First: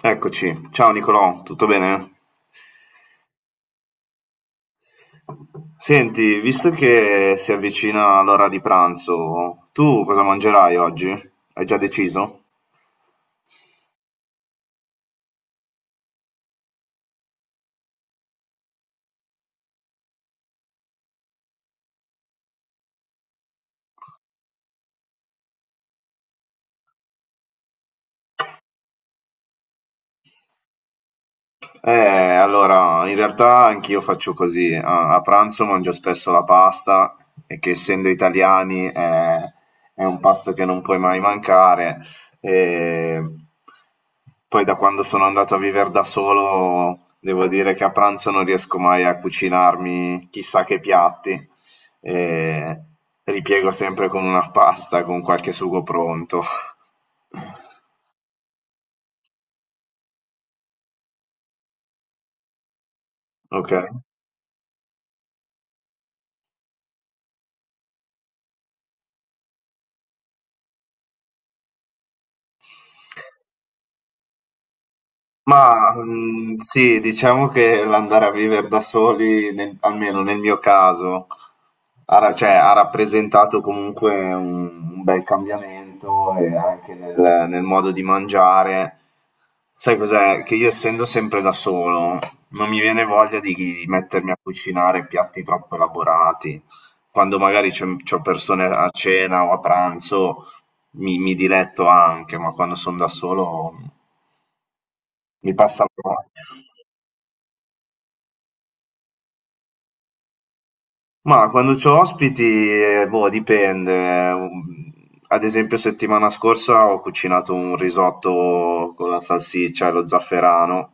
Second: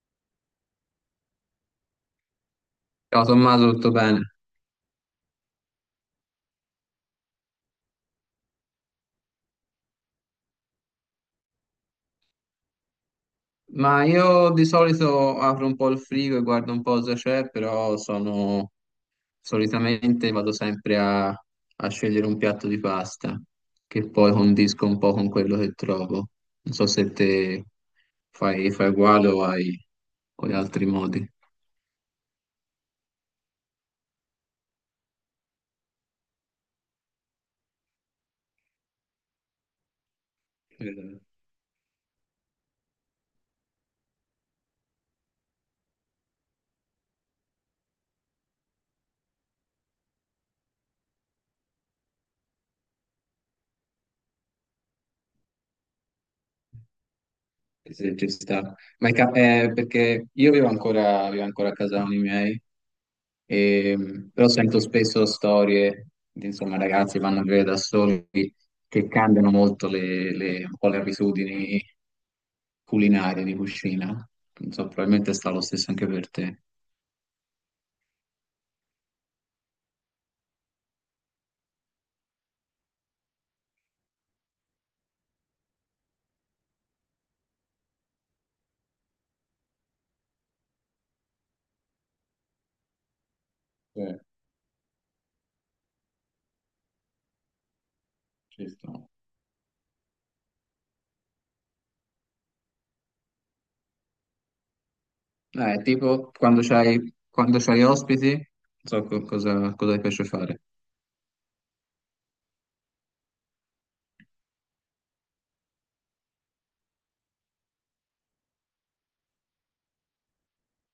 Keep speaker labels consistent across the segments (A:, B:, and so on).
A: Eccoci, ciao Nicolò, tutto bene?
B: Ciao Tommaso, tutto bene?
A: Senti, visto che si avvicina l'ora di pranzo, tu cosa mangerai oggi? Hai già deciso?
B: Ma io di solito apro un po' il frigo e guardo un po' cosa c'è, però sono solitamente vado sempre a scegliere un piatto di pasta che poi condisco un po' con quello che trovo. Non so se te fai uguale o hai con gli altri modi.
A: Eh, allora, in realtà anch'io faccio così. A pranzo mangio spesso la pasta, e che essendo italiani è un pasto che non puoi mai
B: Eh,
A: mancare. E poi da quando sono andato a vivere da solo, devo dire che a pranzo non riesco mai a cucinarmi chissà che piatti. E ripiego sempre con una pasta, con qualche sugo pronto.
B: Se ci sta. Ma è perché io vivo ancora a casa con i miei.
A: Ok.
B: Però sento spesso storie di insomma, ragazzi che vanno a vivere da soli che cambiano molto un po' le abitudini culinarie di cucina. Non so, probabilmente sta lo stesso
A: Ma
B: anche per
A: mhmm,
B: te.
A: sì, diciamo che l'andare a vivere da soli, nel almeno nel mio caso, ha ra cioè ha rappresentato comunque un bel cambiamento e anche nel modo di mangiare. Sai cos'è? Che io, essendo sempre da solo, non mi viene voglia di
B: Sì,
A: mettermi a cucinare piatti troppo elaborati. Quando magari c'ho
B: ci
A: persone a
B: sta.
A: cena o a pranzo mi diletto anche, ma quando son da solo mi passa la
B: Tipo
A: voglia.
B: quando c'hai ospiti, non so cosa ti piace fare.
A: Ma quando c'ho ospiti, boh, dipende. Ad esempio, settimana scorsa ho cucinato un risotto con la salsiccia e lo zafferano,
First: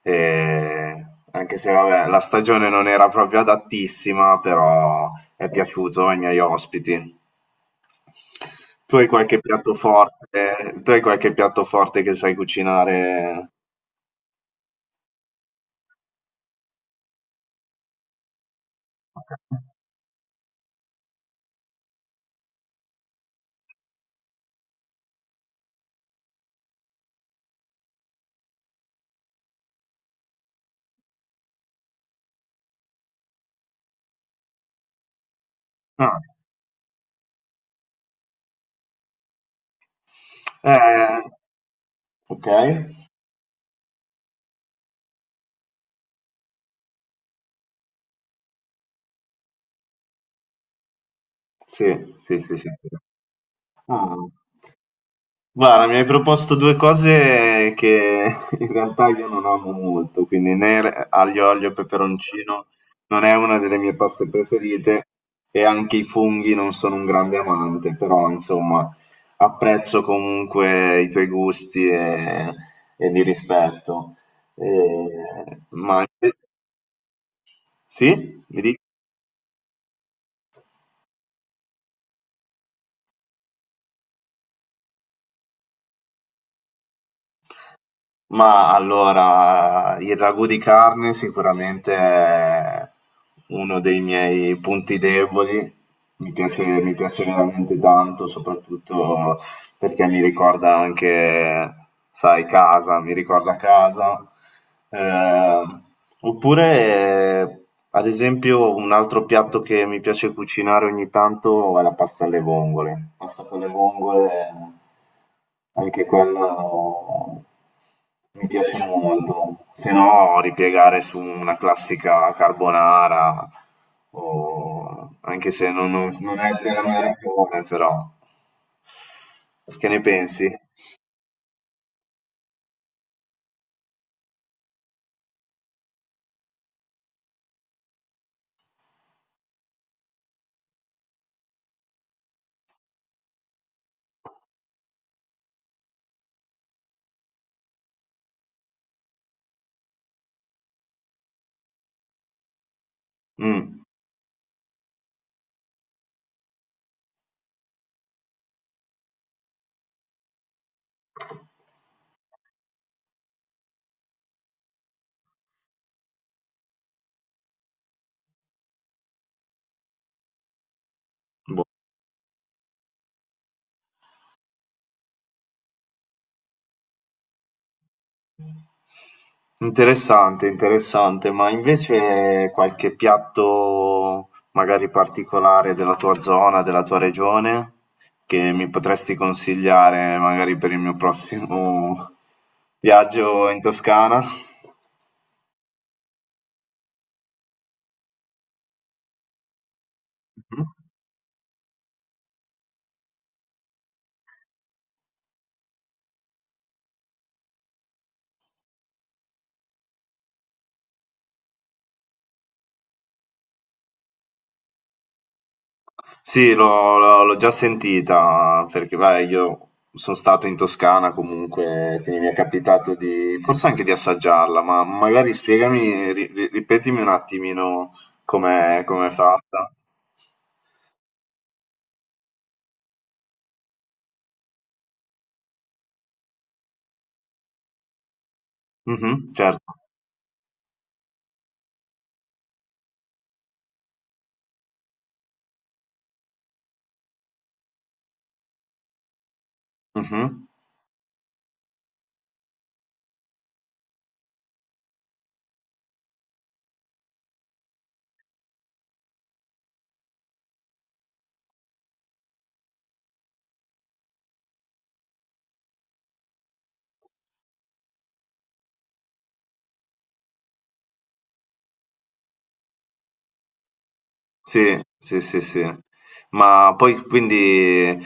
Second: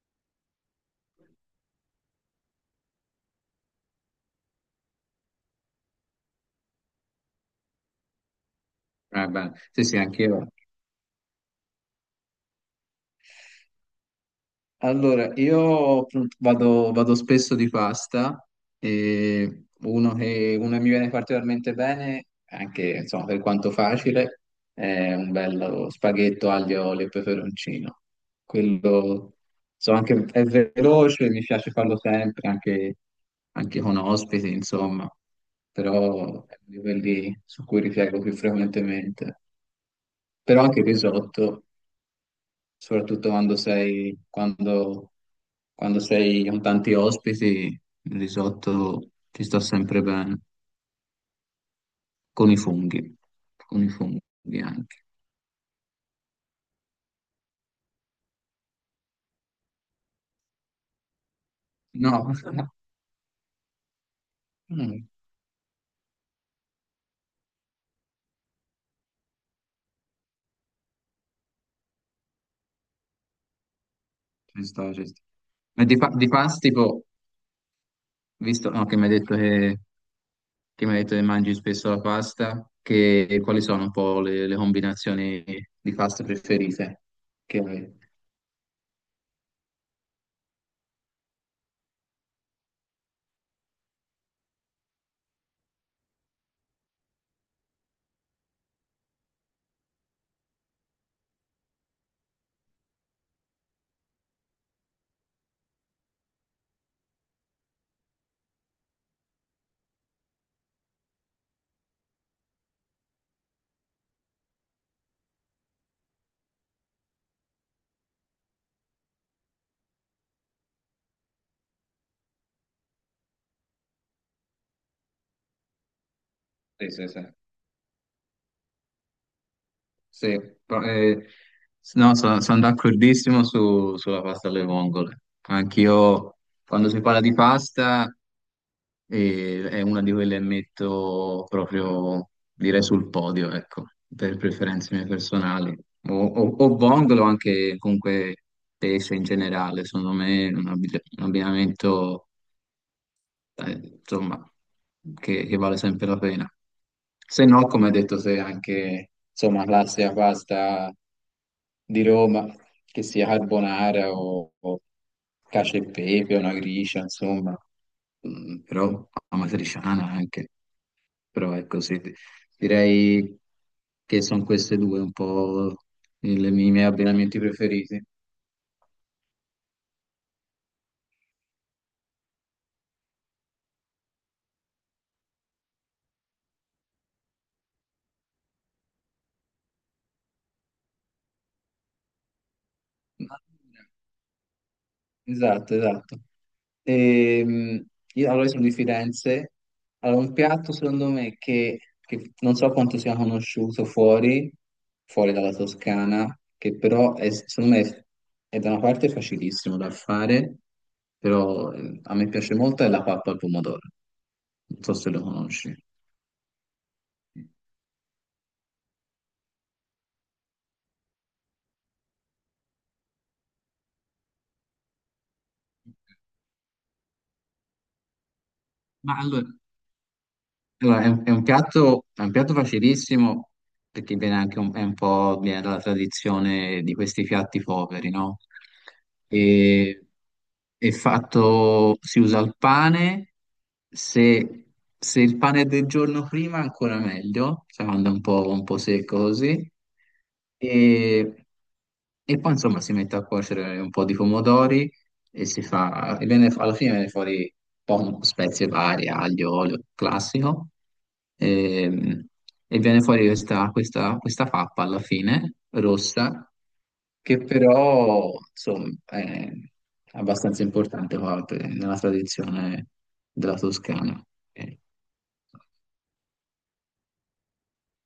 A: e anche se vabbè, la stagione non era proprio adattissima, però è piaciuto ai miei ospiti. Tu hai qualche
B: Beh,
A: piatto
B: sì, sì, anch'io.
A: forte? Tu hai qualche piatto forte che sai cucinare?
B: Allora, io appunto, vado spesso di pasta
A: Ok.
B: e uno che mi viene particolarmente bene, anche insomma, per quanto facile, è un bello spaghetto aglio, olio e peperoncino. Quello insomma, anche, è veloce, mi piace farlo sempre, anche, anche con ospiti, insomma,
A: Ah.
B: però è uno di quelli su cui ripiego più frequentemente. Però anche il
A: Eh,
B: risotto
A: ok.
B: soprattutto quando sei con tanti ospiti, il risotto ti sta sempre bene,
A: Sì, sì,
B: con
A: sì,
B: i
A: sì.
B: funghi, con i
A: Ah.
B: funghi anche.
A: Guarda, mi hai proposto 2 cose che in realtà io non amo molto, quindi né l aglio, olio e
B: No,
A: peperoncino non è una delle mie paste
B: mm,
A: preferite, e anche i funghi non sono un grande amante, però insomma apprezzo comunque i tuoi gusti e li rispetto.
B: ci sto, ci sto.
A: E-
B: Ma
A: ma
B: di pasti, tipo,
A: sì? Mi
B: visto
A: dici?
B: no, che mi hai che mi hai detto che mangi spesso la pasta, che, quali sono un po' le combinazioni di pasta preferite che hai?
A: Ma allora, il ragù di carne sicuramente è uno dei miei punti deboli, mi piace veramente tanto, soprattutto perché mi ricorda anche, sai, casa, mi ricorda casa. Eh, oppure, ad esempio, un altro piatto che mi piace cucinare ogni tanto è la pasta alle vongole. Pasta con le vongole, anche quella mi piace molto. Se no, ripiegare su una classica carbonara, anche se non è della
B: Sì,
A: mia
B: sì, sì.
A: regione, però. Che ne
B: Sì,
A: pensi?
B: pro- eh, no, sono d'accordissimo sulla pasta alle vongole. Anch'io, quando si parla di pasta, è una di quelle che metto proprio, direi, sul podio, ecco, per preferenze mie personali. O vongole o anche comunque pesce in generale, secondo me è un un abbinamento eh,
A: Mh,
B: insomma, che vale sempre la pena. Se no, come hai detto, se anche, insomma, classica pasta di Roma, che sia carbonara o cacio e pepe, una gricia, insomma, mm, però amatriciana anche, però
A: boh.
B: ecco, sì, direi che sono queste due un po' i miei abbinamenti preferiti.
A: Interessante, interessante, ma invece qualche piatto magari particolare della tua zona, della tua regione, che mi potresti consigliare magari per il mio prossimo viaggio in Toscana?
B: Esatto, esatto. Ehm, io allora io sono di Firenze. Allora, un
A: Mh-mh.
B: piatto secondo me che non so quanto sia conosciuto fuori, fuori dalla Toscana, che però è, secondo me è da una parte facilissimo da fare, però a me piace molto è la pappa al pomodoro. Non so se lo conosci.
A: Sì, l'ho già sentita, perché vai, io sono stato in Toscana comunque, quindi mi è capitato di, forse anche di assaggiarla, ma magari spiegami, ripetimi un attimino com'è
B: Ma allora,
A: fatta.
B: Allora, è è un piatto facilissimo perché viene anche un, è un po' viene dalla tradizione di questi piatti poveri, no?
A: Mhm, certo.
B: E, è fatto, si usa il pane, se, se il pane è del giorno prima ancora meglio, se no anda un po' secco così.
A: Mhm.
B: E, e poi insomma si mette a cuocere un po' di pomodori e si fa, e viene, alla fine viene fuori poco, spezie varie, aglio, olio classico, ehm, e, viene fuori questa pappa alla fine, rossa, che però, insomma, è abbastanza importante qua nella tradizione della Toscana.
A: Sì,
B: Eh,
A: sì, sì, sì. Ma poi quindi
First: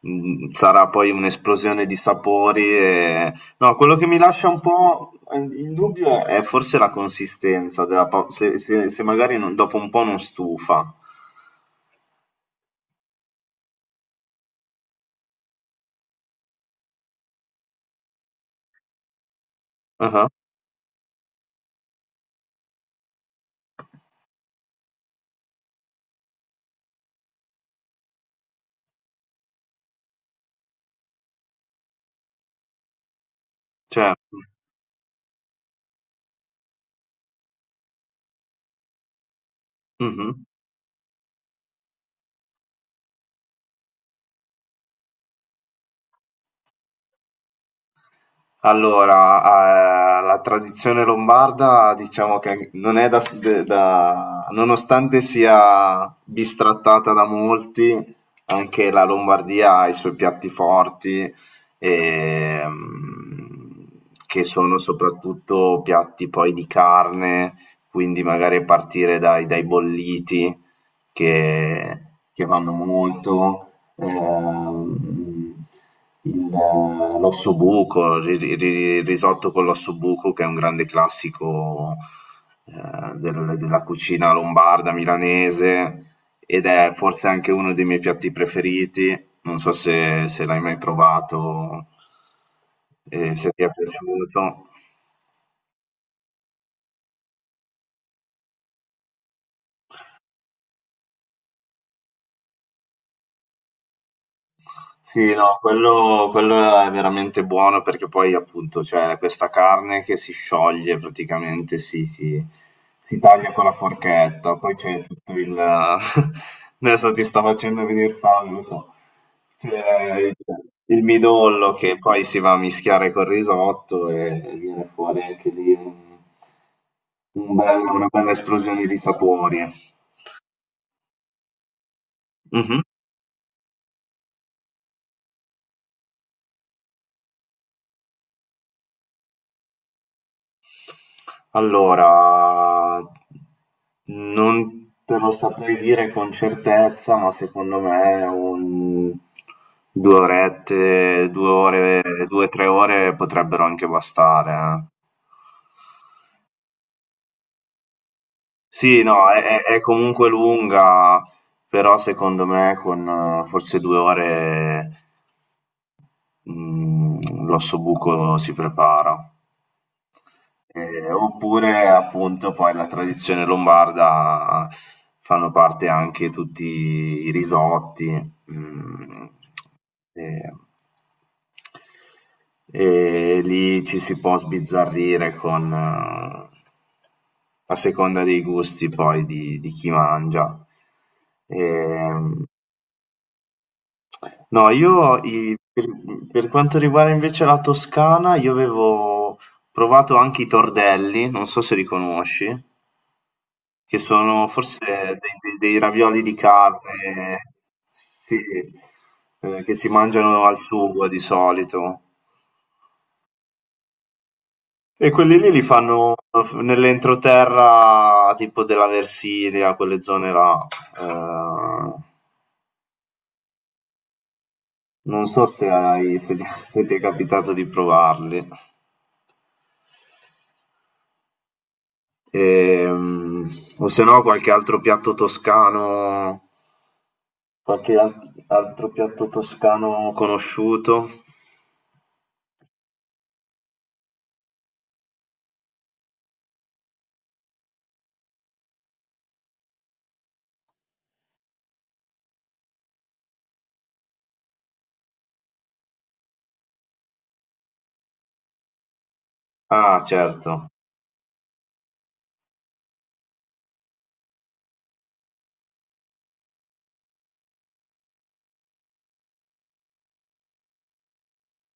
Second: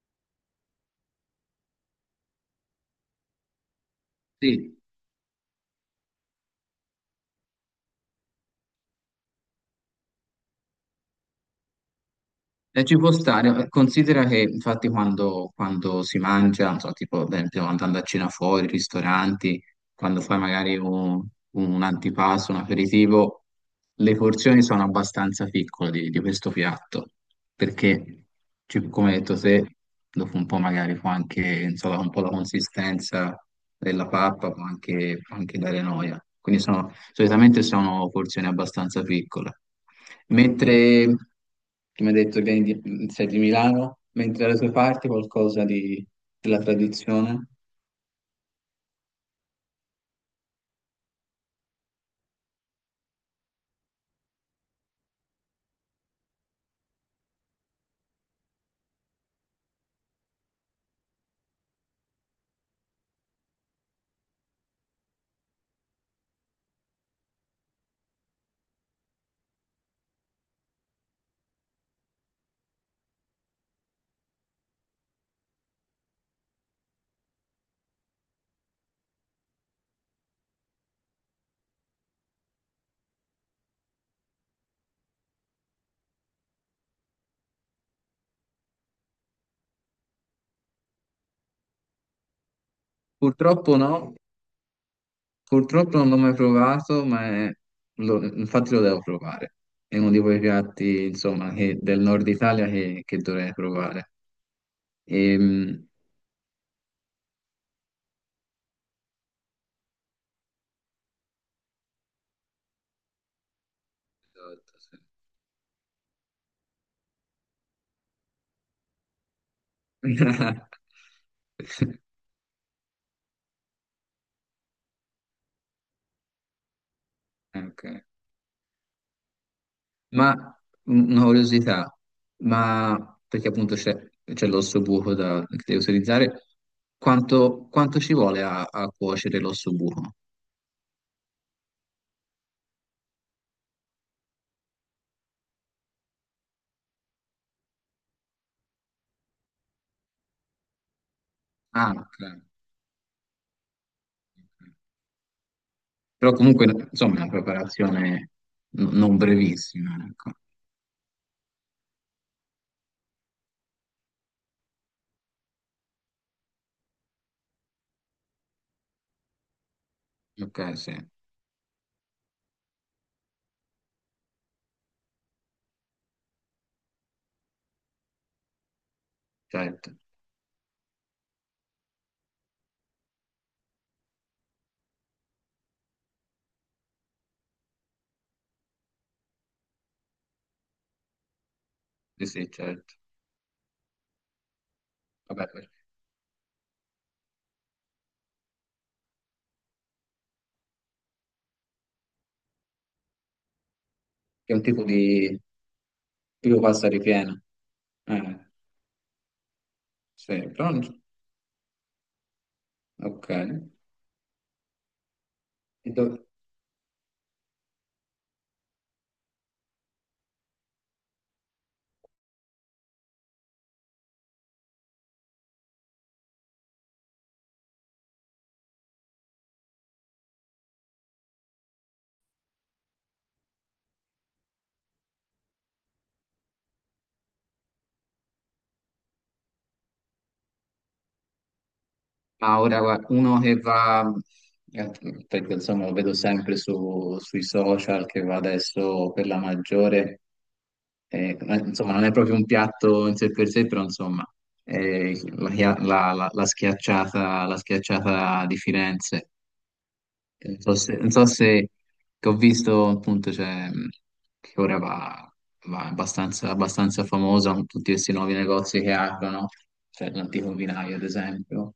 A: sarà poi un'esplosione di sapori e... No, quello che mi lascia un
B: sì,
A: po' in dubbio è forse la consistenza della se, se magari dopo un po' non stufa.
B: e ci può stare, considera che infatti quando si mangia, non so, tipo, ad esempio, andando a cena fuori, ristoranti, quando
A: Ah.
B: fai magari un antipasto, un aperitivo, le porzioni sono abbastanza piccole di questo piatto, perché, come hai detto te, dopo un po' magari può anche, insomma, un po' la consistenza della
A: Certo.
B: pappa può anche dare noia. Quindi sono, solitamente sono porzioni abbastanza piccole.
A: Mhm.
B: Mentre, come hai detto, vieni sei di Milano, mentre dalle tue parti qualcosa della tradizione?
A: Allora, la tradizione lombarda diciamo che non è da, nonostante sia bistrattata da molti, anche la Lombardia ha i suoi piatti forti, ehm, che sono soprattutto piatti poi di carne, quindi magari partire dai bolliti che, che vanno molto, l'ossobuco, il risotto con l'ossobuco, che è un grande classico della cucina lombarda, milanese, ed è forse anche uno dei miei piatti preferiti. Non so se l'hai mai provato e se ti è
B: Purtroppo no,
A: piaciuto.
B: purtroppo non l'ho mai provato, ma è infatti lo devo provare. È uno di quei piatti, insomma, del nord Italia che dovrei provare.
A: Sì, no,
B: Ehm,
A: quello è veramente buono perché poi appunto c'è questa carne che si scioglie praticamente, si taglia con la forchetta, poi
B: Esatto,
A: c'è tutto il adesso ti sta facendo venire fame, lo so. C'è il midollo
B: sì.
A: che poi si va a mischiare col risotto e viene fuori anche lì un bel
B: Ok.
A: una bella esplosione di sapori.
B: Ma una curiosità,
A: Mh-mh.
B: ma perché appunto c'è c'è l'osso buco da, che devo utilizzare, quanto ci vuole a cuocere l'osso buco?
A: Allora, non te lo saprei dire con certezza, ma secondo me un 2 orette, 2
B: Ah,
A: ore,
B: ok.
A: 2-3 ore potrebbero anche bastare,
B: Ok.
A: eh.
B: Però comunque, insomma, è una preparazione
A: Sì,
B: non
A: no, è
B: brevissima,
A: comunque
B: ecco.
A: lunga, però secondo me con forse 2 ore mm, l'ossobuco si prepara.
B: Ok, sì,
A: Oppure appunto poi la tradizione lombarda fanno parte anche tutti i risotti, mhmm,
B: certo,
A: ehm, e lì ci si può sbizzarrire con a seconda dei gusti poi di chi mangia.
B: sì,
A: Ehm.
B: sì, certo.
A: No, io
B: Vabbè,
A: i
B: perché
A: per quanto riguarda invece la Toscana, io avevo provato anche i tordelli, non so se li conosci, che sono
B: è un
A: forse
B: tipo
A: dei
B: di
A: dei dei ravioli di
B: tipo pasta ripiena.
A: carne, sì,
B: Eh,
A: che si mangiano
B: sì,
A: al
B: pronto?
A: sugo di solito.
B: Ok.
A: E quelli lì li
B: E
A: fanno
B: dove?
A: f nell'entroterra tipo della Versilia, quelle zone là. Ehm, non so se ti se ti è capitato di provarli. Ehm, o se no qualche altro piatto toscano, qualche al- altro piatto toscano conosciuto.
B: Ma ora guarda, uno che va, eh, perché insomma lo vedo sempre sui social, che va adesso per la maggiore, eh, insomma non è proprio un piatto in sé per sé, però insomma la schiacciata di Firenze.
A: Ah,
B: Non
A: certo.
B: so se, non so se- Che ho visto appunto cioè, che ora va, va abbastanza, abbastanza famosa con tutti questi nuovi negozi che aprono, cioè l'antico vinaio ad esempio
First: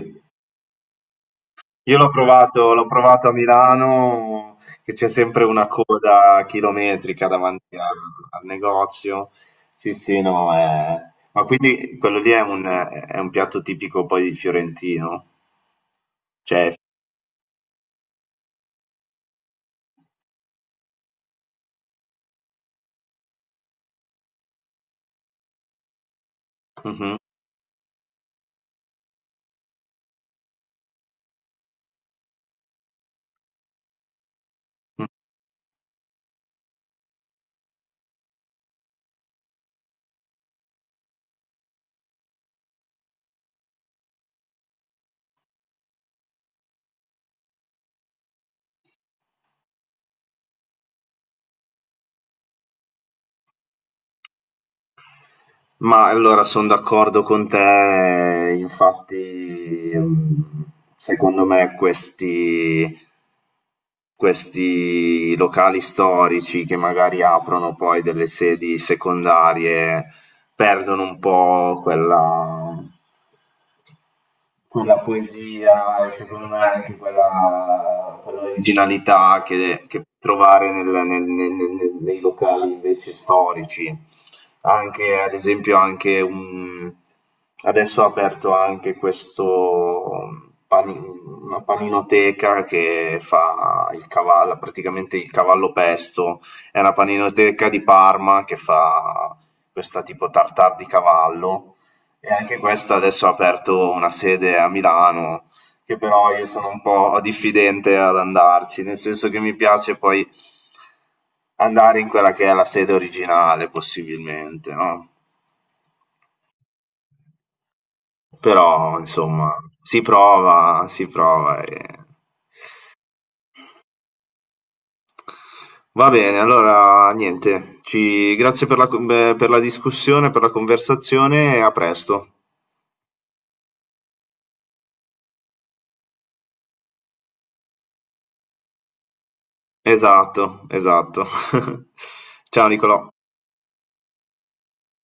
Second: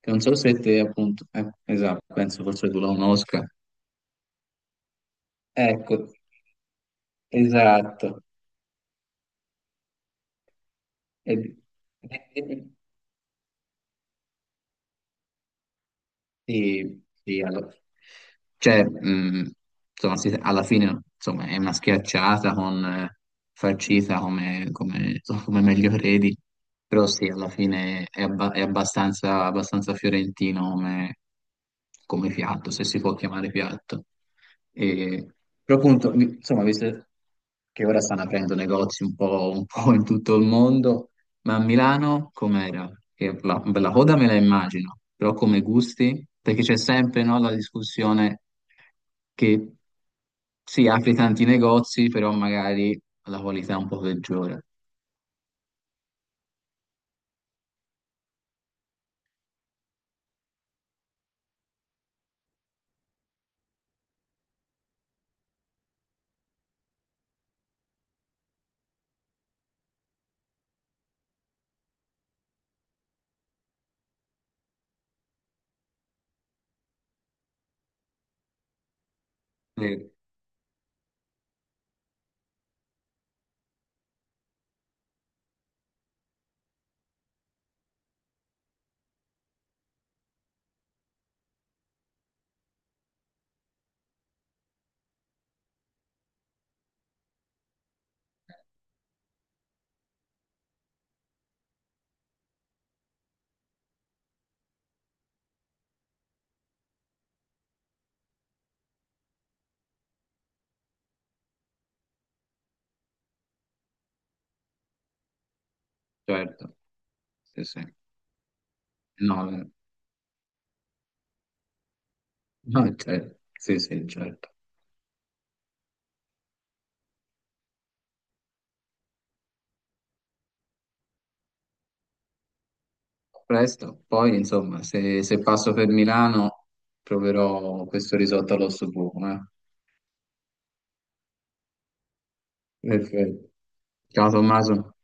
B: che non so se te appunto, esatto, penso forse tu
A: l'ho
B: la
A: provato a
B: conosca.
A: Milano, che c'è sempre una
B: Ecco,
A: coda chilometrica davanti
B: esatto.
A: al negozio. Sì, sì, no, ma
B: E-
A: quindi quello lì è un piatto tipico poi fiorentino. Cioè,
B: sì, sì, cioè, insomma, alla fine insomma, è una schiacciata con farcita come, come, insomma, come meglio credi, però
A: mhm.
B: sì, alla fine è, è abbastanza, abbastanza fiorentino come, come piatto, se si può chiamare piatto. E, però appunto, insomma, visto che ora stanno aprendo negozi un po' in tutto il mondo, ma a Milano com'era? Che la coda me la immagino, però come gusti? Perché c'è sempre, no, la discussione che si apri tanti negozi, però magari la qualità è un po' peggiore.
A: Ma allora sono d'accordo con te, infatti secondo me questi locali storici che magari aprono poi delle sedi secondarie perdono un po' quella poesia, e secondo me anche quella originalità che
B: Sì,
A: trovare nei locali invece storici. Anche, ad esempio, anche un... adesso ho aperto anche questo pani- una paninoteca che fa il cavallo, praticamente il cavallo pesto. È una paninoteca di Parma che fa questa tipo tartar di cavallo, e anche questa adesso ha aperto una sede a Milano, che però io sono un po' diffidente ad andarci, nel senso che mi piace poi andare in quella che è la sede originale, possibilmente, no?
B: certo, sì, sì.
A: Però,
B: No,
A: insomma, si prova e...
B: no, certo. Sì, sì, certo.
A: Va bene, allora niente, ci... grazie per per la discussione, per la conversazione, e a presto.
B: Presto, poi insomma, se passo per Milano proverò questo risotto all'osso buco. Eh.
A: Esatto, esatto. Ciao Nicolò.
B: Perfetto. Ciao Tommaso.